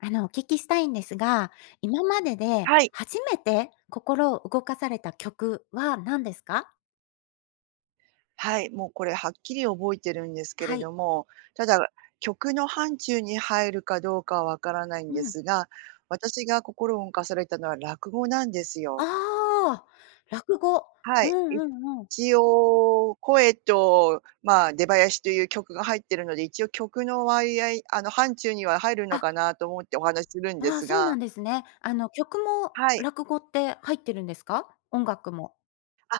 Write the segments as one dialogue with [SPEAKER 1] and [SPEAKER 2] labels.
[SPEAKER 1] あの、お聞きしたいんですが、今までで
[SPEAKER 2] はい。
[SPEAKER 1] 初めて心を動かされた曲は何ですか？
[SPEAKER 2] はい、もうこれはっきり覚えてるんですけ
[SPEAKER 1] は
[SPEAKER 2] れ
[SPEAKER 1] い。
[SPEAKER 2] ども、ただ、曲の範疇に入るかどうかは分からないん
[SPEAKER 1] う
[SPEAKER 2] で
[SPEAKER 1] ん。
[SPEAKER 2] すが、私が心を動かされたのは落語なんですよ。
[SPEAKER 1] ああ、落語。
[SPEAKER 2] は
[SPEAKER 1] うん
[SPEAKER 2] い、い
[SPEAKER 1] うんうん。
[SPEAKER 2] ちおう声と、まあ、出囃しという曲が入ってるので、一応曲の割合あの、範疇には入るの
[SPEAKER 1] あ。
[SPEAKER 2] かなと思ってお話しするんで
[SPEAKER 1] ああ、
[SPEAKER 2] す
[SPEAKER 1] そうな
[SPEAKER 2] が
[SPEAKER 1] んですね。あの、曲も
[SPEAKER 2] はい。
[SPEAKER 1] 落語って入ってるんですか？音楽も？
[SPEAKER 2] あ、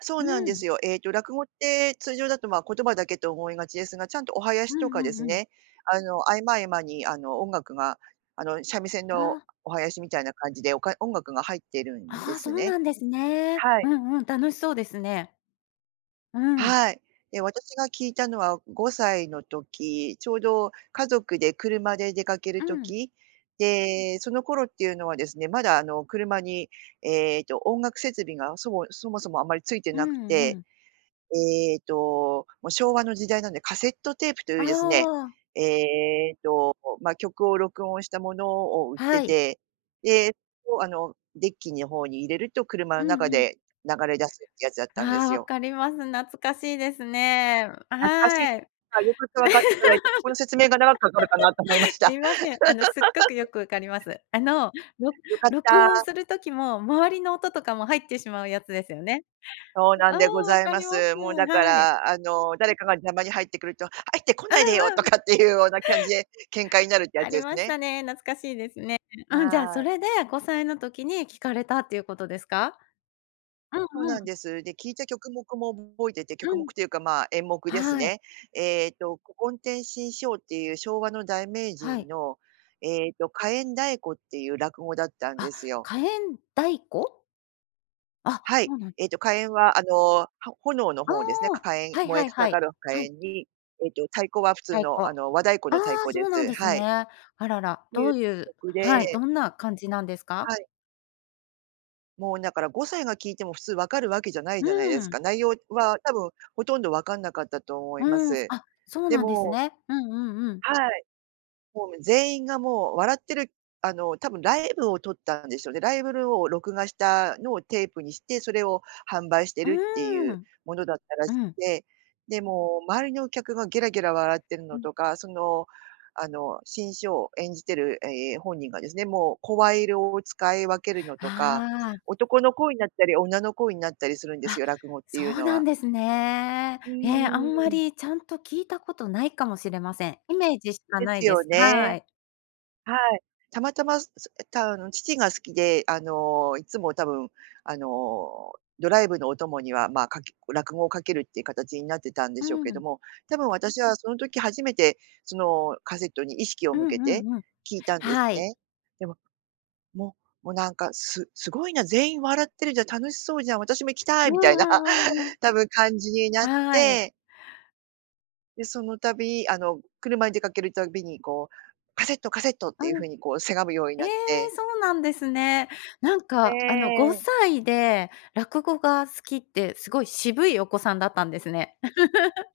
[SPEAKER 2] そう
[SPEAKER 1] う
[SPEAKER 2] なんです
[SPEAKER 1] ん。
[SPEAKER 2] よ。ええと、落語って通常だと、ま、言葉だけと思いがちですが、ちゃんとお囃
[SPEAKER 1] う
[SPEAKER 2] し
[SPEAKER 1] ん
[SPEAKER 2] とかで
[SPEAKER 1] うん
[SPEAKER 2] す
[SPEAKER 1] うん。
[SPEAKER 2] ね、あの、合間合間にあの音楽が、あの、三味線の
[SPEAKER 1] ああ。
[SPEAKER 2] お囃子みたいな感じで、おか音楽が入ってるんで
[SPEAKER 1] ああ、そ
[SPEAKER 2] す
[SPEAKER 1] う
[SPEAKER 2] ね。
[SPEAKER 1] なんですね。
[SPEAKER 2] はい。
[SPEAKER 1] うんうん、楽しそうですね。うん。
[SPEAKER 2] はい、で私が聞いたのは5歳の時、ちょうど家族で車で出かける
[SPEAKER 1] うん。
[SPEAKER 2] 時、でその頃っていうのはですね、まだ、あの、車に、えっと、音楽設備が、そごいそもそもあまりついて
[SPEAKER 1] う
[SPEAKER 2] なく
[SPEAKER 1] んう
[SPEAKER 2] て、
[SPEAKER 1] ん。
[SPEAKER 2] えと昭和の時代なんでカセットテープとい
[SPEAKER 1] あ
[SPEAKER 2] うですね、
[SPEAKER 1] あ。
[SPEAKER 2] えっと、ま、曲を録音したものを売っ
[SPEAKER 1] は
[SPEAKER 2] て
[SPEAKER 1] い。
[SPEAKER 2] て、でそあのデッキの方に入れると車
[SPEAKER 1] う
[SPEAKER 2] の中
[SPEAKER 1] んうん。
[SPEAKER 2] で流れ出すってやつだったんで
[SPEAKER 1] あ
[SPEAKER 2] す
[SPEAKER 1] あ、分
[SPEAKER 2] よ。
[SPEAKER 1] かります。懐かしいですね。
[SPEAKER 2] 懐かしいで
[SPEAKER 1] は
[SPEAKER 2] す、
[SPEAKER 1] い、
[SPEAKER 2] あ、いうことわかっていただいて、ここの説明が長くかかるかなと思いま し
[SPEAKER 1] す
[SPEAKER 2] た。
[SPEAKER 1] みません、あの、すっごくよ くわかります。あの、ろ
[SPEAKER 2] よかっ
[SPEAKER 1] 録音
[SPEAKER 2] た。
[SPEAKER 1] する時も、周りの音とかも入ってしまうやつですよね？
[SPEAKER 2] そうな
[SPEAKER 1] あ
[SPEAKER 2] んでご
[SPEAKER 1] あ、わ
[SPEAKER 2] ざい
[SPEAKER 1] か
[SPEAKER 2] ま
[SPEAKER 1] ります。
[SPEAKER 2] す。もうだか
[SPEAKER 1] はい。
[SPEAKER 2] ら、あの、誰かが邪魔に入ってくると、入ってこ
[SPEAKER 1] う
[SPEAKER 2] ないでよ
[SPEAKER 1] ん
[SPEAKER 2] と
[SPEAKER 1] うん。
[SPEAKER 2] かっていうような感じで喧嘩になるってや
[SPEAKER 1] あ
[SPEAKER 2] つ
[SPEAKER 1] り
[SPEAKER 2] です
[SPEAKER 1] まし
[SPEAKER 2] ね。
[SPEAKER 1] たね。懐かしいですね。うん、じゃあ
[SPEAKER 2] は
[SPEAKER 1] そ
[SPEAKER 2] い。
[SPEAKER 1] れで、5歳の時に聞かれたっていうことですか？うん
[SPEAKER 2] そう
[SPEAKER 1] う
[SPEAKER 2] なん
[SPEAKER 1] ん。
[SPEAKER 2] です。で、聞いた曲目も覚えてて、曲
[SPEAKER 1] う
[SPEAKER 2] 目
[SPEAKER 1] ん。
[SPEAKER 2] というかまあ演目です
[SPEAKER 1] はい。
[SPEAKER 2] ね。ええと、古今亭志ん生っていう昭和の大名
[SPEAKER 1] は
[SPEAKER 2] 人
[SPEAKER 1] い。
[SPEAKER 2] のええと、火焔太鼓っていう落語だったんで
[SPEAKER 1] あ、
[SPEAKER 2] すよ。
[SPEAKER 1] 火焔太鼓？あ、
[SPEAKER 2] はい、
[SPEAKER 1] そうなん。
[SPEAKER 2] ええと火焔はあのは炎の
[SPEAKER 1] あ
[SPEAKER 2] 方ですね、か
[SPEAKER 1] あ、
[SPEAKER 2] 火焔、
[SPEAKER 1] はい
[SPEAKER 2] 燃え
[SPEAKER 1] はい
[SPEAKER 2] た
[SPEAKER 1] はい、
[SPEAKER 2] がる火
[SPEAKER 1] は
[SPEAKER 2] 焔
[SPEAKER 1] い。
[SPEAKER 2] にえと太鼓は普通
[SPEAKER 1] 太鼓。
[SPEAKER 2] の、あの、和太鼓
[SPEAKER 1] あ
[SPEAKER 2] の太
[SPEAKER 1] あ
[SPEAKER 2] 鼓で
[SPEAKER 1] そうなん
[SPEAKER 2] す、
[SPEAKER 1] です
[SPEAKER 2] はい。
[SPEAKER 1] ね。あらら、
[SPEAKER 2] てい
[SPEAKER 1] ど
[SPEAKER 2] う
[SPEAKER 1] ういう
[SPEAKER 2] 曲で
[SPEAKER 1] はい、どんな感じなんです
[SPEAKER 2] は
[SPEAKER 1] か？
[SPEAKER 2] い。もう、だから5歳が聞いても普通分かるわけじゃない
[SPEAKER 1] うー
[SPEAKER 2] じゃないです
[SPEAKER 1] ん。
[SPEAKER 2] か。内容は多分ほとんど分かんなかったと思いま
[SPEAKER 1] うん、
[SPEAKER 2] す。
[SPEAKER 1] あ、そう
[SPEAKER 2] で
[SPEAKER 1] なんです
[SPEAKER 2] も
[SPEAKER 1] ね。うんうんうん。
[SPEAKER 2] はい。もう全員がもう笑ってるあの、多分ライブを撮ったんですよね。ライブルを録画したのをテープにして、それを販売して
[SPEAKER 1] う
[SPEAKER 2] るってい
[SPEAKER 1] ー
[SPEAKER 2] う
[SPEAKER 1] ん。
[SPEAKER 2] ものだったら
[SPEAKER 1] う
[SPEAKER 2] しく
[SPEAKER 1] ん。
[SPEAKER 2] て、でも周りのお客がゲラゲラ笑ってる
[SPEAKER 1] う
[SPEAKER 2] の
[SPEAKER 1] ん。
[SPEAKER 2] とか、その、あの、志ん生を演じてるえ、本人がですね、もう声色を使い分けるのとか。
[SPEAKER 1] ああ。
[SPEAKER 2] 男の声になったり、女の声になったりするんです
[SPEAKER 1] あ、
[SPEAKER 2] よ、落語って
[SPEAKER 1] そ
[SPEAKER 2] いう
[SPEAKER 1] う
[SPEAKER 2] の
[SPEAKER 1] な
[SPEAKER 2] は。
[SPEAKER 1] んですね。
[SPEAKER 2] う
[SPEAKER 1] え、あ
[SPEAKER 2] ー
[SPEAKER 1] んま
[SPEAKER 2] ん。
[SPEAKER 1] りちゃんと聞いたことないかもしれません。イメージしか
[SPEAKER 2] で
[SPEAKER 1] な
[SPEAKER 2] す
[SPEAKER 1] いで
[SPEAKER 2] よ
[SPEAKER 1] す、は
[SPEAKER 2] ね。
[SPEAKER 1] い。
[SPEAKER 2] はい、たまたま、そ、え、たあの、父が好きで、あの、いつも、多分、あの、ドライブのお供には、ま、かけ落語をかけるっていう形になってたんで
[SPEAKER 1] う
[SPEAKER 2] しょうけど
[SPEAKER 1] ん。
[SPEAKER 2] も、多分、私はその時初めて、そのカセットに意識を
[SPEAKER 1] うん
[SPEAKER 2] 向け
[SPEAKER 1] う
[SPEAKER 2] て
[SPEAKER 1] んうん。
[SPEAKER 2] 聞いたんです
[SPEAKER 1] はい。
[SPEAKER 2] ね。でも、ももう、なんか、すすごいな、全員笑ってるじゃん、楽しそうじゃん、私も行きた
[SPEAKER 1] う
[SPEAKER 2] い、
[SPEAKER 1] ん
[SPEAKER 2] みたいな、
[SPEAKER 1] うんうんうん。
[SPEAKER 2] 多分、感じになっ
[SPEAKER 1] はい。
[SPEAKER 2] て。で、その度、あの、車で出かけるたびにこう、カセット、カセットっ
[SPEAKER 1] う
[SPEAKER 2] ていう
[SPEAKER 1] ん。
[SPEAKER 2] 風にこうせがむように
[SPEAKER 1] え
[SPEAKER 2] な
[SPEAKER 1] え、
[SPEAKER 2] って
[SPEAKER 1] そうなんですね。なんか、あの、ご
[SPEAKER 2] ええ。
[SPEAKER 1] さいで落語が好きって、すごい渋いお子さんだったんですね。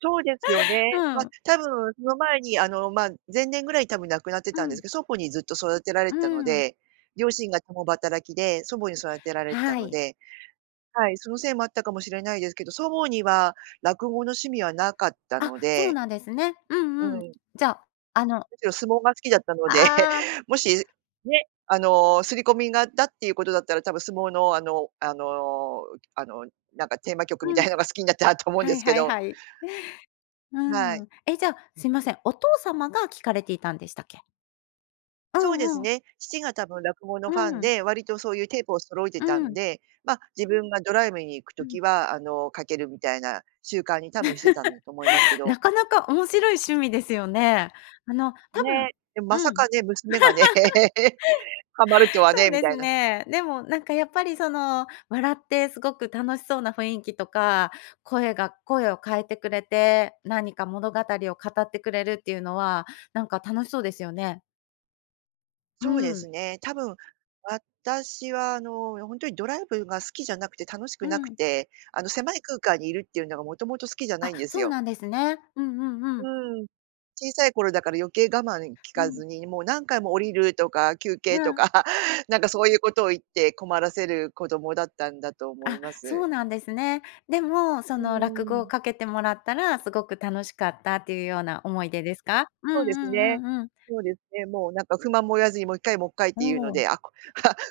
[SPEAKER 2] そうですよ ね。
[SPEAKER 1] う
[SPEAKER 2] ま、
[SPEAKER 1] ん。
[SPEAKER 2] たぶんその前に、あの、ま、前年ぐらいにたぶん亡くなって
[SPEAKER 1] う
[SPEAKER 2] たんです
[SPEAKER 1] ん。
[SPEAKER 2] けど、祖母にずっと育てられ
[SPEAKER 1] う
[SPEAKER 2] てたの
[SPEAKER 1] ん。
[SPEAKER 2] で、両親が共働きで祖母に育てられてた
[SPEAKER 1] は
[SPEAKER 2] の
[SPEAKER 1] い。
[SPEAKER 2] ではい、そのせいもあったかもしれないですけど、祖母には落語の趣味はなかった
[SPEAKER 1] あ、
[SPEAKER 2] の
[SPEAKER 1] そう
[SPEAKER 2] で
[SPEAKER 1] なんですね。う
[SPEAKER 2] う
[SPEAKER 1] んうん。
[SPEAKER 2] ん。
[SPEAKER 1] じゃあ、あの
[SPEAKER 2] むしろ相撲が好きだったので、
[SPEAKER 1] ああ。
[SPEAKER 2] もしね、あの、刷り込みがあったっていうことだったら、たぶん相撲のあのあのあの、なんかテーマ曲み
[SPEAKER 1] う
[SPEAKER 2] たい
[SPEAKER 1] ん。
[SPEAKER 2] なのが好きになったと思うん
[SPEAKER 1] は
[SPEAKER 2] で
[SPEAKER 1] い
[SPEAKER 2] すけ
[SPEAKER 1] はい
[SPEAKER 2] ど。
[SPEAKER 1] はい。う
[SPEAKER 2] はい。
[SPEAKER 1] ん、え、じゃあ、すいません、お父様が聞かれていたんでしたっけ？う
[SPEAKER 2] そうです
[SPEAKER 1] んうん。
[SPEAKER 2] ね、父がたぶん落語の
[SPEAKER 1] う
[SPEAKER 2] ファン
[SPEAKER 1] ん。
[SPEAKER 2] で、割とそういうテープを揃えて
[SPEAKER 1] う
[SPEAKER 2] たん
[SPEAKER 1] ん。
[SPEAKER 2] で、ま、自分がドライブに行く
[SPEAKER 1] うん。
[SPEAKER 2] 時は、あの、かけるみたいな習慣にたぶんしてたんだと思いますけ ど
[SPEAKER 1] なかなか面白い趣味ですよね。あの、たぶん
[SPEAKER 2] ね、でも、
[SPEAKER 1] う
[SPEAKER 2] まさか
[SPEAKER 1] ん。
[SPEAKER 2] ね、娘がね ハマると は
[SPEAKER 1] そう
[SPEAKER 2] ね、み
[SPEAKER 1] で
[SPEAKER 2] た
[SPEAKER 1] す
[SPEAKER 2] いな。
[SPEAKER 1] ね。でもなんかやっぱりその、笑ってすごく楽しそうな雰囲気とか、声が声を変えてくれて、何か物語を語ってくれるっていうのは、なんか楽しそうですよね。う
[SPEAKER 2] そうで
[SPEAKER 1] ん。
[SPEAKER 2] すね。多分、私は、あの、ほんとにドライブが好きじゃなくて楽し
[SPEAKER 1] う
[SPEAKER 2] くなく
[SPEAKER 1] ん。
[SPEAKER 2] て、あの、狭い空間にいるっていうのがもともと好きじゃな
[SPEAKER 1] あ、
[SPEAKER 2] いんです
[SPEAKER 1] そう
[SPEAKER 2] よ。
[SPEAKER 1] なんですね。うんうん
[SPEAKER 2] う
[SPEAKER 1] うん。
[SPEAKER 2] ーん、小さい頃だから余計我慢き
[SPEAKER 1] う
[SPEAKER 2] か
[SPEAKER 1] ん。
[SPEAKER 2] ずに、もう何回も降りるとか休憩
[SPEAKER 1] ま
[SPEAKER 2] と
[SPEAKER 1] あ。
[SPEAKER 2] か なんかそういうことを言って困らせる子供だったんだと思い
[SPEAKER 1] あ、
[SPEAKER 2] ま
[SPEAKER 1] そ
[SPEAKER 2] す。
[SPEAKER 1] うなんですね。でも、そ
[SPEAKER 2] う
[SPEAKER 1] の落
[SPEAKER 2] ー
[SPEAKER 1] 語を
[SPEAKER 2] ん。
[SPEAKER 1] かけてもらったらすごく楽しかったっていうような思い出ですか？うんう
[SPEAKER 2] そうです
[SPEAKER 1] ん
[SPEAKER 2] ね。
[SPEAKER 1] うんうん。
[SPEAKER 2] そうですね、もうなんか不満も言わずにもう1回もっかいっ
[SPEAKER 1] お
[SPEAKER 2] ていうの
[SPEAKER 1] お。
[SPEAKER 2] で、あ あ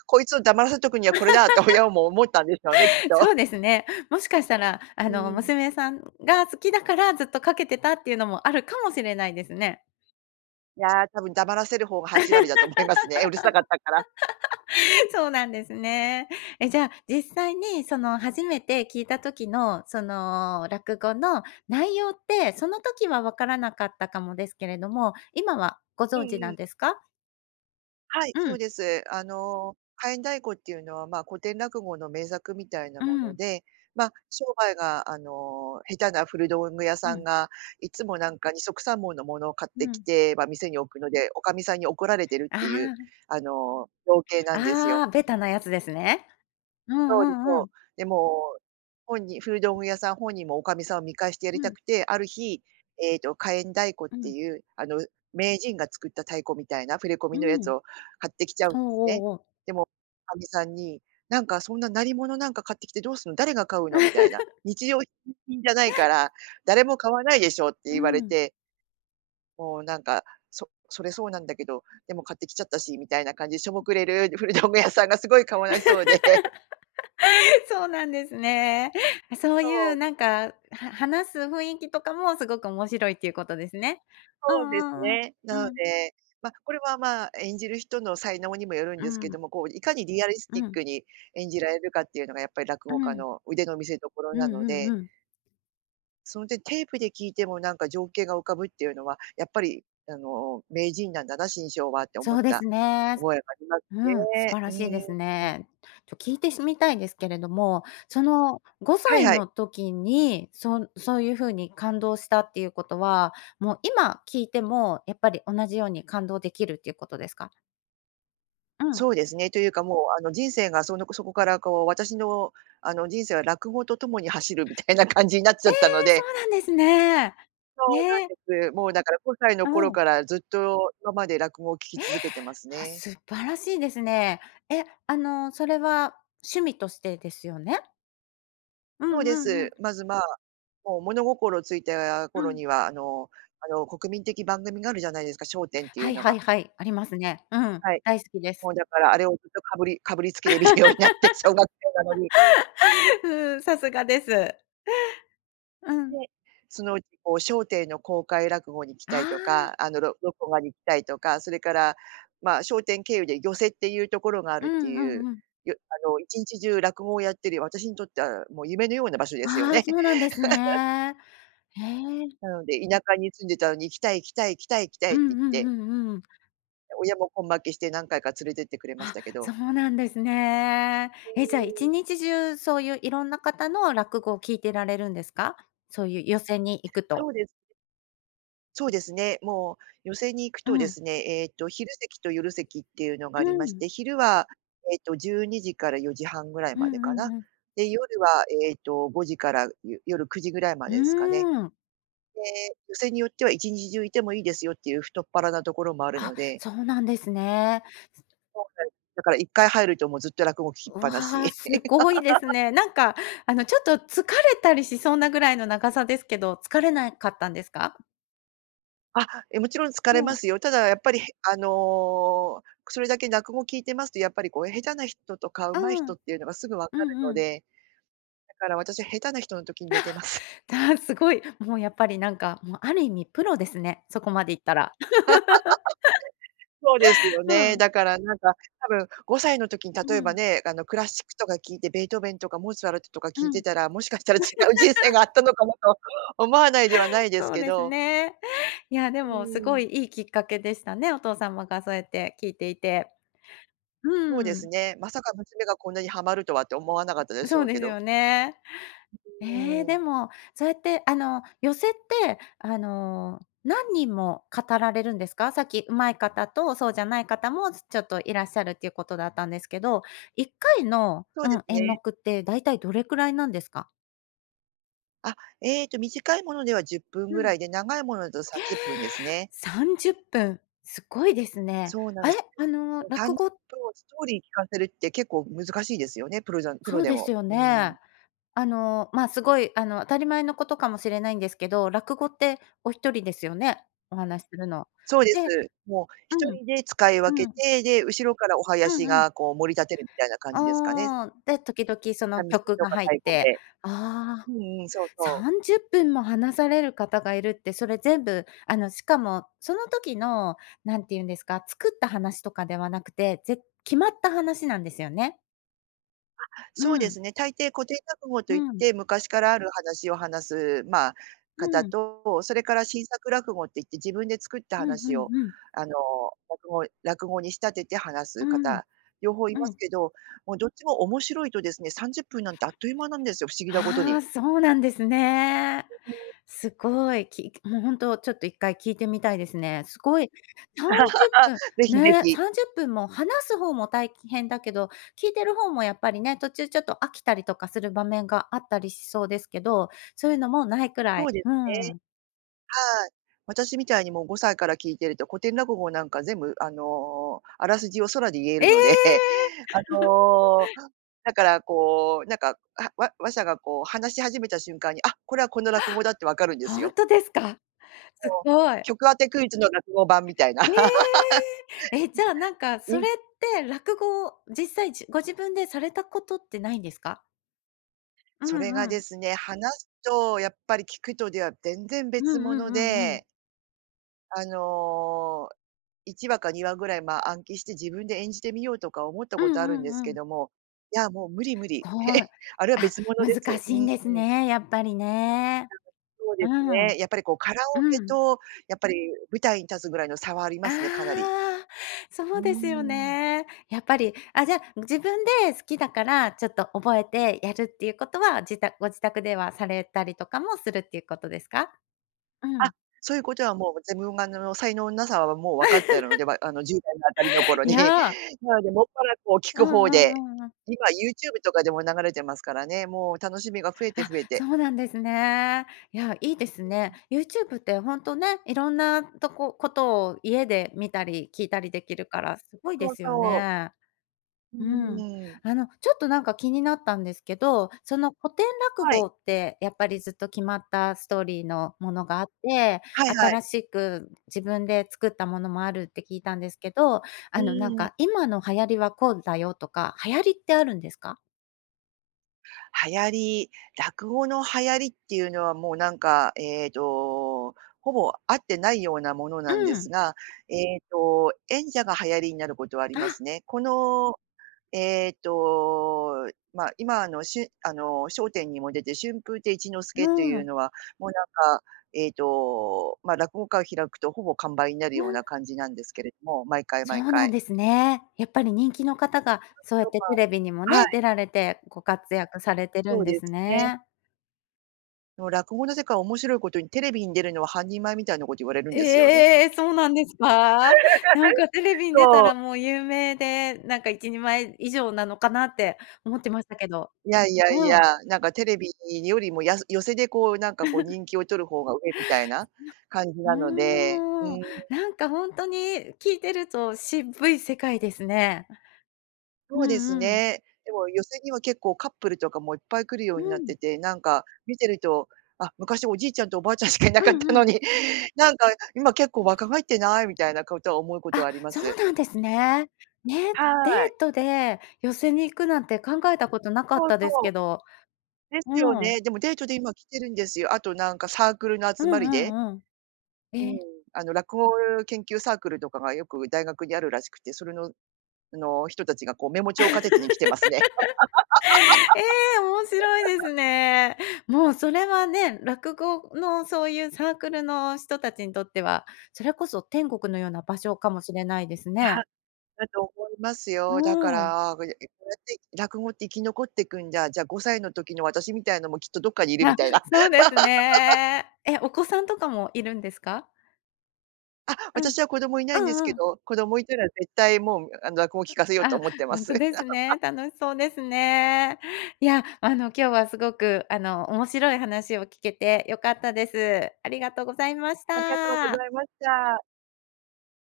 [SPEAKER 2] こいつを黙らせとくにはこれだって親も思ったんでしょうねきっ
[SPEAKER 1] そう
[SPEAKER 2] と。
[SPEAKER 1] ですね。もしかしたら、
[SPEAKER 2] う
[SPEAKER 1] あの、
[SPEAKER 2] ーん。
[SPEAKER 1] 娘さんが好きだからずっとかけてたっていうのもあるかもしれないですね。
[SPEAKER 2] いや、多分黙らせる方が8割だと思いますね、うるさかったから。
[SPEAKER 1] そうなんですね。え、じゃあ、実際にその初めて聞いた時のその、落語の内容って、その時はわからなかったかもですけれども、今はご
[SPEAKER 2] うん
[SPEAKER 1] 存知
[SPEAKER 2] う
[SPEAKER 1] な
[SPEAKER 2] ん。
[SPEAKER 1] んですか？
[SPEAKER 2] はい、
[SPEAKER 1] う
[SPEAKER 2] そう
[SPEAKER 1] ん。
[SPEAKER 2] です。あの火焔太鼓っていうのは、ま、古典落語の名作みたいな
[SPEAKER 1] う
[SPEAKER 2] もの
[SPEAKER 1] ん。
[SPEAKER 2] で、ま、商売が、あの、下手な古道具屋
[SPEAKER 1] う
[SPEAKER 2] さん
[SPEAKER 1] ん。
[SPEAKER 2] がいつもなんか二束三文のものを買っ
[SPEAKER 1] う
[SPEAKER 2] てき
[SPEAKER 1] ん。
[SPEAKER 2] て、ま、店に置くので、おかみさんに怒られてるっ
[SPEAKER 1] あ
[SPEAKER 2] ていう、
[SPEAKER 1] あ。
[SPEAKER 2] あの、情景なんですよ。
[SPEAKER 1] ああ、ベタなやつですね。うん
[SPEAKER 2] そうで、
[SPEAKER 1] うんう
[SPEAKER 2] そう。
[SPEAKER 1] ん。
[SPEAKER 2] でも本人古道具屋さん本人もおかみさんを見返してやり
[SPEAKER 1] う
[SPEAKER 2] た
[SPEAKER 1] ん。
[SPEAKER 2] くて、ある日、ええと、火焔太鼓っ
[SPEAKER 1] う
[SPEAKER 2] て
[SPEAKER 1] ん。
[SPEAKER 2] いう、あの、名人が作った太鼓みたいな触れ込
[SPEAKER 1] う
[SPEAKER 2] みのやつ
[SPEAKER 1] ん。
[SPEAKER 2] を買ってきちゃうん
[SPEAKER 1] ほ、
[SPEAKER 2] ですね。
[SPEAKER 1] おお。
[SPEAKER 2] でも、おかみさんに、「なんかそんな鳴り物なんか買ってきてどうすん、誰が買うの」みたいな、「日常 じゃないか ら、誰も買わないでしょ」って
[SPEAKER 1] うー
[SPEAKER 2] 言われ
[SPEAKER 1] ん。
[SPEAKER 2] てもうなんか、「そそれそうなんだけど、でも買ってきちゃったし」みたいな感じでしょぼくれる古道具屋さんがすごいかわいそうで。
[SPEAKER 1] そうなんですね。そう
[SPEAKER 2] そ
[SPEAKER 1] いう
[SPEAKER 2] う。
[SPEAKER 1] なんか、は話す雰囲気とかもすごく面白いっていうことですね。う
[SPEAKER 2] そうです
[SPEAKER 1] んうん
[SPEAKER 2] ね。
[SPEAKER 1] う
[SPEAKER 2] な
[SPEAKER 1] ん、
[SPEAKER 2] の
[SPEAKER 1] うん。
[SPEAKER 2] で、ま、これは、ま、演じる人の才能にもよるん
[SPEAKER 1] う
[SPEAKER 2] です
[SPEAKER 1] ー
[SPEAKER 2] け
[SPEAKER 1] ん。
[SPEAKER 2] ども、こう、いかにリアリス
[SPEAKER 1] う
[SPEAKER 2] ティッ
[SPEAKER 1] ん。
[SPEAKER 2] クに演じられるかっていうのがやっぱり落
[SPEAKER 1] う
[SPEAKER 2] 語家
[SPEAKER 1] ん。
[SPEAKER 2] の腕の見せ所
[SPEAKER 1] う
[SPEAKER 2] な
[SPEAKER 1] ん
[SPEAKER 2] の
[SPEAKER 1] うん
[SPEAKER 2] で
[SPEAKER 1] うん。
[SPEAKER 2] そう、で、テープで聞いてもなんか、情景が浮かぶっていうのは、やっぱりあの名人なんだな、志ん生はって思っ
[SPEAKER 1] そうで
[SPEAKER 2] た
[SPEAKER 1] すね。す
[SPEAKER 2] 覚えがあります
[SPEAKER 1] うん、素
[SPEAKER 2] ね。
[SPEAKER 1] 晴らしいです
[SPEAKER 2] うん。
[SPEAKER 1] ね。ちょ聞いてしみたいですけれども、そのご
[SPEAKER 2] は
[SPEAKER 1] さ
[SPEAKER 2] い
[SPEAKER 1] い
[SPEAKER 2] はい。
[SPEAKER 1] の時に、そんそういうふうに感動したっていうことは、もう今聞いてもやっぱり同じように感動できるっていうことですか？うん。
[SPEAKER 2] そうですね、というかもう、あの、人生がそのあこそこからこう私の人生は落語とともに走るみたいな感じになっち
[SPEAKER 1] え
[SPEAKER 2] ゃ
[SPEAKER 1] え、
[SPEAKER 2] ったの
[SPEAKER 1] そ
[SPEAKER 2] で。
[SPEAKER 1] うなんですね。
[SPEAKER 2] そうな
[SPEAKER 1] ね。
[SPEAKER 2] んです。もうだから5歳の
[SPEAKER 1] あ、
[SPEAKER 2] 頃
[SPEAKER 1] うん。
[SPEAKER 2] からずっと今まで落語を聞き
[SPEAKER 1] え？
[SPEAKER 2] 続けてます
[SPEAKER 1] あ、
[SPEAKER 2] ね。
[SPEAKER 1] 素晴らしいですね。え、あの、それは趣味としてですよね？う
[SPEAKER 2] そう
[SPEAKER 1] ん
[SPEAKER 2] で
[SPEAKER 1] うんう
[SPEAKER 2] す。
[SPEAKER 1] ん。
[SPEAKER 2] まず、まあ、もう物心ついた
[SPEAKER 1] う
[SPEAKER 2] 頃
[SPEAKER 1] ん。
[SPEAKER 2] には、あのあの国民的番組があるじゃないですか、笑点ってい
[SPEAKER 1] は
[SPEAKER 2] う
[SPEAKER 1] い
[SPEAKER 2] の
[SPEAKER 1] は
[SPEAKER 2] が。
[SPEAKER 1] いはい、ありますね。うん、
[SPEAKER 2] はい、
[SPEAKER 1] 大好きで
[SPEAKER 2] も
[SPEAKER 1] す。
[SPEAKER 2] うだからあれをずっとかぶりかぶりつきで見るようになって、小学生なのに。
[SPEAKER 1] うん、さすがです。う
[SPEAKER 2] で、
[SPEAKER 1] ん。
[SPEAKER 2] そのうちこう笑点の公開落語に行き
[SPEAKER 1] あ
[SPEAKER 2] たいと
[SPEAKER 1] あ。
[SPEAKER 2] か、あの、ろろこがに行きたいとか、それから、まあ、笑点経由で寄席っていうところがあ
[SPEAKER 1] う
[SPEAKER 2] るって
[SPEAKER 1] んう
[SPEAKER 2] いう
[SPEAKER 1] んうん。
[SPEAKER 2] よあの一日中落語をやってるよ私にとってはもう夢のような場所ですよ
[SPEAKER 1] ああ、
[SPEAKER 2] ね。
[SPEAKER 1] そうなんです ね。へえ。
[SPEAKER 2] なので、田舎に住んでたのに「行きたい行きたい行きたい行きたい」
[SPEAKER 1] う
[SPEAKER 2] っ
[SPEAKER 1] ん
[SPEAKER 2] て言っ
[SPEAKER 1] うん
[SPEAKER 2] て。
[SPEAKER 1] うんうん。
[SPEAKER 2] 親も根負けして何回か連れてってくれまし
[SPEAKER 1] あ、
[SPEAKER 2] たけど。
[SPEAKER 1] そうなんですね。
[SPEAKER 2] う
[SPEAKER 1] え、じゃあー
[SPEAKER 2] ーん。
[SPEAKER 1] 日中そういういろんな方の落語を聞いてられるんですか？そういう寄席に行く
[SPEAKER 2] そ
[SPEAKER 1] と。
[SPEAKER 2] うですね。そう
[SPEAKER 1] うん。
[SPEAKER 2] ですね、もう寄席に行く
[SPEAKER 1] う
[SPEAKER 2] とで
[SPEAKER 1] ん。
[SPEAKER 2] すね、えっと昼席と夜席っていうのが
[SPEAKER 1] う
[SPEAKER 2] ありまし
[SPEAKER 1] ん。
[SPEAKER 2] て、昼はえっと12:00-4:30ぐらい
[SPEAKER 1] う
[SPEAKER 2] までか
[SPEAKER 1] んうん
[SPEAKER 2] な。
[SPEAKER 1] うん。
[SPEAKER 2] で、夜はえっと5時からよ夜9時ぐらいま
[SPEAKER 1] うー
[SPEAKER 2] でですかね。
[SPEAKER 1] ん。
[SPEAKER 2] で、寄席によっては一日中いてもいいですよっていう太っ腹なところもある
[SPEAKER 1] あ、
[SPEAKER 2] ので。
[SPEAKER 1] そうなんですね。すと
[SPEAKER 2] そうなんだから1回入るともうずっと落語聞ききっ
[SPEAKER 1] う
[SPEAKER 2] ぱな
[SPEAKER 1] わ、
[SPEAKER 2] し。
[SPEAKER 1] すごいです ね。なんかあのちょっと疲れたりしそうなぐらいの長さですけど、疲れなかったんですか？
[SPEAKER 2] あ、え、もちろん疲れ
[SPEAKER 1] も
[SPEAKER 2] ま
[SPEAKER 1] う。
[SPEAKER 2] すよ。ただやっぱりへあの、くそれだけ落語聞いてますと、やっぱりこう下手な人とかう
[SPEAKER 1] う
[SPEAKER 2] まい人
[SPEAKER 1] ん。
[SPEAKER 2] っていうのがすぐ分
[SPEAKER 1] う
[SPEAKER 2] かる
[SPEAKER 1] ん
[SPEAKER 2] の
[SPEAKER 1] うん。
[SPEAKER 2] で。だから私下手な人の時に寝てます。
[SPEAKER 1] だ、あ、すごい、もうやっぱりなんかもうある意味プロですね、そこまでいったら。
[SPEAKER 2] そうですよ
[SPEAKER 1] ふ
[SPEAKER 2] ね、
[SPEAKER 1] ん。
[SPEAKER 2] だからなんか多分5歳の時に例
[SPEAKER 1] う
[SPEAKER 2] えば
[SPEAKER 1] ん。
[SPEAKER 2] ね、あのクラシックとか聞いて、ベートーベンとかモーツァルトとか
[SPEAKER 1] う
[SPEAKER 2] 聞いて
[SPEAKER 1] ん。
[SPEAKER 2] たら、もしかしたら違う人生があっ たのかなと思わないではないです
[SPEAKER 1] そう
[SPEAKER 2] け
[SPEAKER 1] です
[SPEAKER 2] ど。
[SPEAKER 1] ね。いやで
[SPEAKER 2] うー
[SPEAKER 1] もすごい
[SPEAKER 2] ん。
[SPEAKER 1] いいきっかけでしたね、お父様がそうやって聞いていて。
[SPEAKER 2] そう
[SPEAKER 1] う
[SPEAKER 2] で
[SPEAKER 1] ー
[SPEAKER 2] す
[SPEAKER 1] ん。
[SPEAKER 2] ね、まさか娘がこんなにハマるとはって思わなかったでし
[SPEAKER 1] そう
[SPEAKER 2] ょう
[SPEAKER 1] で
[SPEAKER 2] け
[SPEAKER 1] す
[SPEAKER 2] ど。
[SPEAKER 1] よね。
[SPEAKER 2] う
[SPEAKER 1] え
[SPEAKER 2] う
[SPEAKER 1] え、
[SPEAKER 2] ー
[SPEAKER 1] で
[SPEAKER 2] ん。
[SPEAKER 1] も、そうやってあの寄席ってあの、何人も語られるんですか？さっき上手い方とそうじゃない方もつちょっといらっしゃるっていうことだったんですけど、1回の
[SPEAKER 2] そう
[SPEAKER 1] う
[SPEAKER 2] で
[SPEAKER 1] ん、
[SPEAKER 2] す
[SPEAKER 1] 演
[SPEAKER 2] ね。
[SPEAKER 1] 目ってだいたいどれくらいなんですか？
[SPEAKER 2] あ、ええと、短いものでは10分
[SPEAKER 1] う
[SPEAKER 2] ぐ
[SPEAKER 1] ん。
[SPEAKER 2] らいで、長いものだと30分です
[SPEAKER 1] え！
[SPEAKER 2] ね。
[SPEAKER 1] 30分、すごいですね。
[SPEAKER 2] そうなん
[SPEAKER 1] あ
[SPEAKER 2] で
[SPEAKER 1] れ？
[SPEAKER 2] す。
[SPEAKER 1] あの、
[SPEAKER 2] た
[SPEAKER 1] 落
[SPEAKER 2] んと
[SPEAKER 1] 語
[SPEAKER 2] ストーリー聞かせるって結構難しいですよね、プロざんプ
[SPEAKER 1] そ
[SPEAKER 2] ロ
[SPEAKER 1] う
[SPEAKER 2] で
[SPEAKER 1] です
[SPEAKER 2] も。
[SPEAKER 1] よ
[SPEAKER 2] うん。
[SPEAKER 1] ね。あの、ま、すごいあの、当たり前のことかもしれないんですけど、落語ってお一人ですよね？お話するの。
[SPEAKER 2] そうです。
[SPEAKER 1] で
[SPEAKER 2] もう、一
[SPEAKER 1] うん、
[SPEAKER 2] 人で使い分
[SPEAKER 1] う
[SPEAKER 2] け
[SPEAKER 1] ん。
[SPEAKER 2] て、で、後ろからお囃
[SPEAKER 1] うん
[SPEAKER 2] 子
[SPEAKER 1] うん。
[SPEAKER 2] がこう盛り立てるみたいな感じですかね。
[SPEAKER 1] ああ、で、時々その、
[SPEAKER 2] 三味線
[SPEAKER 1] 曲
[SPEAKER 2] と
[SPEAKER 1] が
[SPEAKER 2] か
[SPEAKER 1] 入っ
[SPEAKER 2] 太鼓
[SPEAKER 1] て
[SPEAKER 2] で。
[SPEAKER 1] ああ、
[SPEAKER 2] うんうん、そうそう。
[SPEAKER 1] 30分も話される方がいるって、それ全部、あの、しかもその時の、何て言うんですか、作った話とかではなくて、ぜ決まった話なんですよね？
[SPEAKER 2] あ、そう
[SPEAKER 1] う
[SPEAKER 2] で
[SPEAKER 1] ん。
[SPEAKER 2] すね。大抵、古典落語と
[SPEAKER 1] う
[SPEAKER 2] いっ
[SPEAKER 1] ん。
[SPEAKER 2] て昔からある話を話す、ま、
[SPEAKER 1] う
[SPEAKER 2] 方
[SPEAKER 1] ん。
[SPEAKER 2] と、それから新作落語って言って自分で作った
[SPEAKER 1] うんう
[SPEAKER 2] 話
[SPEAKER 1] ん
[SPEAKER 2] を、
[SPEAKER 1] うん。
[SPEAKER 2] あの、落語落語に仕立てて話
[SPEAKER 1] う
[SPEAKER 2] す
[SPEAKER 1] ん。
[SPEAKER 2] 方、両方い
[SPEAKER 1] う
[SPEAKER 2] ます
[SPEAKER 1] ん。
[SPEAKER 2] けど、もうどっちも面白いとですね、30分なんてあっという間なんですよ、不思議なことに。
[SPEAKER 1] ああ、そうなんですね。すごい、きもうほんとちょっと一回聞いてみたいですね。すごい、30分、
[SPEAKER 2] ぜひぜ
[SPEAKER 1] ねえ、
[SPEAKER 2] ひ。
[SPEAKER 1] 30分も話すほうも大変だけど、聞いてるほうもやっぱりね、途中ちょっと飽きたりとかする場面があったりしそうですけど、そういうのもないくら
[SPEAKER 2] そう
[SPEAKER 1] い
[SPEAKER 2] です
[SPEAKER 1] う
[SPEAKER 2] ね。
[SPEAKER 1] ん。
[SPEAKER 2] はい、私みたいにもう5歳から聞いてると、古典落語なんか全部、あの、あらすじを空で言え
[SPEAKER 1] え
[SPEAKER 2] る
[SPEAKER 1] え！
[SPEAKER 2] ので、あ の、だからこう、なんか、あわ話者がこう話し始めた瞬間に、あ、これはこの落語だってわ かるんです
[SPEAKER 1] ほん
[SPEAKER 2] よ。
[SPEAKER 1] とですか？す
[SPEAKER 2] そう。
[SPEAKER 1] ごい。
[SPEAKER 2] 曲当てクイズの落語版みたいな。
[SPEAKER 1] ええ！え、じゃあなん か、
[SPEAKER 2] う
[SPEAKER 1] そ
[SPEAKER 2] ん。
[SPEAKER 1] れって落語、実際じご自分でされたことってないんですか？う
[SPEAKER 2] それが
[SPEAKER 1] んう
[SPEAKER 2] で
[SPEAKER 1] ん。
[SPEAKER 2] すね、話すとやっぱり聞くとでは、全然
[SPEAKER 1] うん
[SPEAKER 2] 別
[SPEAKER 1] う
[SPEAKER 2] 物
[SPEAKER 1] んうんうん。
[SPEAKER 2] であの、1話か2話ぐらい、まあ、暗記して自分で演じてみようとか思った
[SPEAKER 1] う
[SPEAKER 2] ことあるん
[SPEAKER 1] んう
[SPEAKER 2] です
[SPEAKER 1] んう
[SPEAKER 2] け
[SPEAKER 1] ん。
[SPEAKER 2] ども、いや、もう無理無理、
[SPEAKER 1] ごい、
[SPEAKER 2] あれは
[SPEAKER 1] あ、
[SPEAKER 2] 別物で
[SPEAKER 1] 難
[SPEAKER 2] す。
[SPEAKER 1] しいんです
[SPEAKER 2] うん。
[SPEAKER 1] ね、やっぱりね。
[SPEAKER 2] なんか、そうで
[SPEAKER 1] う
[SPEAKER 2] す
[SPEAKER 1] ん。
[SPEAKER 2] ね、やっぱりこう、カラ
[SPEAKER 1] う
[SPEAKER 2] オケ
[SPEAKER 1] ん。
[SPEAKER 2] とやっぱり、舞台に立つぐらいの差はありますね、かなり。
[SPEAKER 1] あ、そ
[SPEAKER 2] うー
[SPEAKER 1] うですよ
[SPEAKER 2] ん。
[SPEAKER 1] ね。やっぱり、あ、じゃあ、自分で好きだから、ちょっと覚えてやるっていうことは、じたご自宅ではされたりとかもするっていうことですか？う
[SPEAKER 2] あ、
[SPEAKER 1] ん。
[SPEAKER 2] そういうことはもう、自分が、あの、才能のなさはもう分かってるので、あの、10代のあたりの頃
[SPEAKER 1] い
[SPEAKER 2] に。
[SPEAKER 1] や。
[SPEAKER 2] なので、もっぱらこう、聞
[SPEAKER 1] う
[SPEAKER 2] く
[SPEAKER 1] ん
[SPEAKER 2] 方
[SPEAKER 1] う
[SPEAKER 2] で、
[SPEAKER 1] んうんうん。
[SPEAKER 2] 今 YouTube とかでも流れてますからね、もう、楽しみが増えて
[SPEAKER 1] あ、
[SPEAKER 2] 増えて。
[SPEAKER 1] そうなんですね。いや、いいです
[SPEAKER 2] うー
[SPEAKER 1] ね。
[SPEAKER 2] ん。
[SPEAKER 1] YouTube ってほんとね、いろんなとこことを家で見たり聞いたりできるから、すごいで
[SPEAKER 2] そう
[SPEAKER 1] すよ
[SPEAKER 2] そう。
[SPEAKER 1] ね。
[SPEAKER 2] う
[SPEAKER 1] うん。
[SPEAKER 2] ーん。
[SPEAKER 1] あの、ちょっとなんか、気になったんですけど、その、古典落
[SPEAKER 2] はい。
[SPEAKER 1] 語ってやっぱり、ずっと決まったストーリーのものがあって、
[SPEAKER 2] はいはい。
[SPEAKER 1] 新しく自分で作ったものもあるって聞いたんですけど、
[SPEAKER 2] う
[SPEAKER 1] あの、なん
[SPEAKER 2] ーん。
[SPEAKER 1] か今の流行りはこうだよとか、流行りってあるんですか？
[SPEAKER 2] 流行り落語の流行りっていうのはもうなんかええと、ほぼ、あってないようなもの
[SPEAKER 1] う
[SPEAKER 2] なんです
[SPEAKER 1] ん。
[SPEAKER 2] が、えと演者が流行りになることはありま
[SPEAKER 1] あ。
[SPEAKER 2] すね。この、えと、ま、今あの、しゅんあの、笑点にも出て、春風亭一之輔と
[SPEAKER 1] う
[SPEAKER 2] いう
[SPEAKER 1] ん。
[SPEAKER 2] のは、もうなんか、えと、ま、落語会を開くとほぼ完売になる
[SPEAKER 1] いや。
[SPEAKER 2] ような感じなんですけれども、毎回
[SPEAKER 1] そ
[SPEAKER 2] 毎
[SPEAKER 1] うなん
[SPEAKER 2] 回。
[SPEAKER 1] ですね。やっぱり人気のかたがそ うやっ
[SPEAKER 2] と
[SPEAKER 1] て
[SPEAKER 2] か
[SPEAKER 1] テレビにも
[SPEAKER 2] は
[SPEAKER 1] ね、
[SPEAKER 2] い。
[SPEAKER 1] 出られてご活躍されてる
[SPEAKER 2] そ
[SPEAKER 1] ん
[SPEAKER 2] う
[SPEAKER 1] で
[SPEAKER 2] で
[SPEAKER 1] す
[SPEAKER 2] すね。
[SPEAKER 1] ね。
[SPEAKER 2] の、落語の世界は面白いことにテレビに出るのは半人前みたいなこと言われるんですよね。
[SPEAKER 1] ええ！そうなんですか？なん かテレビに出た
[SPEAKER 2] そう。
[SPEAKER 1] らもう有名で、なんか一人前以上なのかなって思ってましたけど。
[SPEAKER 2] いやいやい
[SPEAKER 1] う
[SPEAKER 2] や、
[SPEAKER 1] ん。
[SPEAKER 2] なんかテレビよりも、や寄席でこうなんかこう 人気を取る方が上みたいな
[SPEAKER 1] な
[SPEAKER 2] 感じなので。うー
[SPEAKER 1] うーん。
[SPEAKER 2] ん。
[SPEAKER 1] なんかほんとに、聞いてると渋い世界ですね。
[SPEAKER 2] そ
[SPEAKER 1] う
[SPEAKER 2] うです
[SPEAKER 1] んうん。
[SPEAKER 2] ね。でも寄席にも結構カップルとかもいっぱい来るよ
[SPEAKER 1] う
[SPEAKER 2] うになっ
[SPEAKER 1] ん。
[SPEAKER 2] てて、なんか見てると、「あ、昔おじいちゃんとおばあちゃんしかいな
[SPEAKER 1] う
[SPEAKER 2] かっ
[SPEAKER 1] ん
[SPEAKER 2] たの
[SPEAKER 1] うん。
[SPEAKER 2] に、なんか今結
[SPEAKER 1] う
[SPEAKER 2] 構
[SPEAKER 1] ん。
[SPEAKER 2] 若返ってない？」みたいなことは思うことは
[SPEAKER 1] あ、
[SPEAKER 2] ありま
[SPEAKER 1] そう
[SPEAKER 2] す。
[SPEAKER 1] なんですね。ね、
[SPEAKER 2] は
[SPEAKER 1] デー
[SPEAKER 2] い。
[SPEAKER 1] トで寄席に行くなんて考えたことなかっ
[SPEAKER 2] そう
[SPEAKER 1] たですけ
[SPEAKER 2] そう。
[SPEAKER 1] ど、
[SPEAKER 2] ですよ
[SPEAKER 1] うん。
[SPEAKER 2] ね、でもデートで今来てるんですよ。あとなんかサークルの
[SPEAKER 1] う
[SPEAKER 2] 集
[SPEAKER 1] ん
[SPEAKER 2] まりで？
[SPEAKER 1] うんうん。
[SPEAKER 2] うーん。
[SPEAKER 1] え。
[SPEAKER 2] あの、落語研究サークルとかがよく大学にあるらしくて、それの、あの、人たちがこうメモ帳片手に来てますね。
[SPEAKER 1] ええ、面白いで すね。もうそれはね、落語のそういうサークルの人たちにとっては、それこそ天国のような場所かもしれないです
[SPEAKER 2] えは
[SPEAKER 1] ね。
[SPEAKER 2] だと思いますよ。だか
[SPEAKER 1] うん。
[SPEAKER 2] ら こうやって落語って生き残っていくんじゃあじゃ5歳の時の私みたいのもきっとどっかにいる
[SPEAKER 1] あ、
[SPEAKER 2] みたいな。
[SPEAKER 1] そうです ね。え、お子さんとかもいるんですか？
[SPEAKER 2] あ、
[SPEAKER 1] うん、
[SPEAKER 2] 私は子供いな
[SPEAKER 1] う
[SPEAKER 2] いんです
[SPEAKER 1] ん
[SPEAKER 2] け
[SPEAKER 1] うん。
[SPEAKER 2] ど、子供いたら絶対もう、あの、落語聞かせようと
[SPEAKER 1] ああ、
[SPEAKER 2] 思ってま
[SPEAKER 1] ほん
[SPEAKER 2] す。
[SPEAKER 1] とですね。楽しそうですね。いや、あの、今日はすごく、あの、面白い話を聞けて良かったです。ありがとうございまし
[SPEAKER 2] ありがとうご
[SPEAKER 1] た。
[SPEAKER 2] ざいました。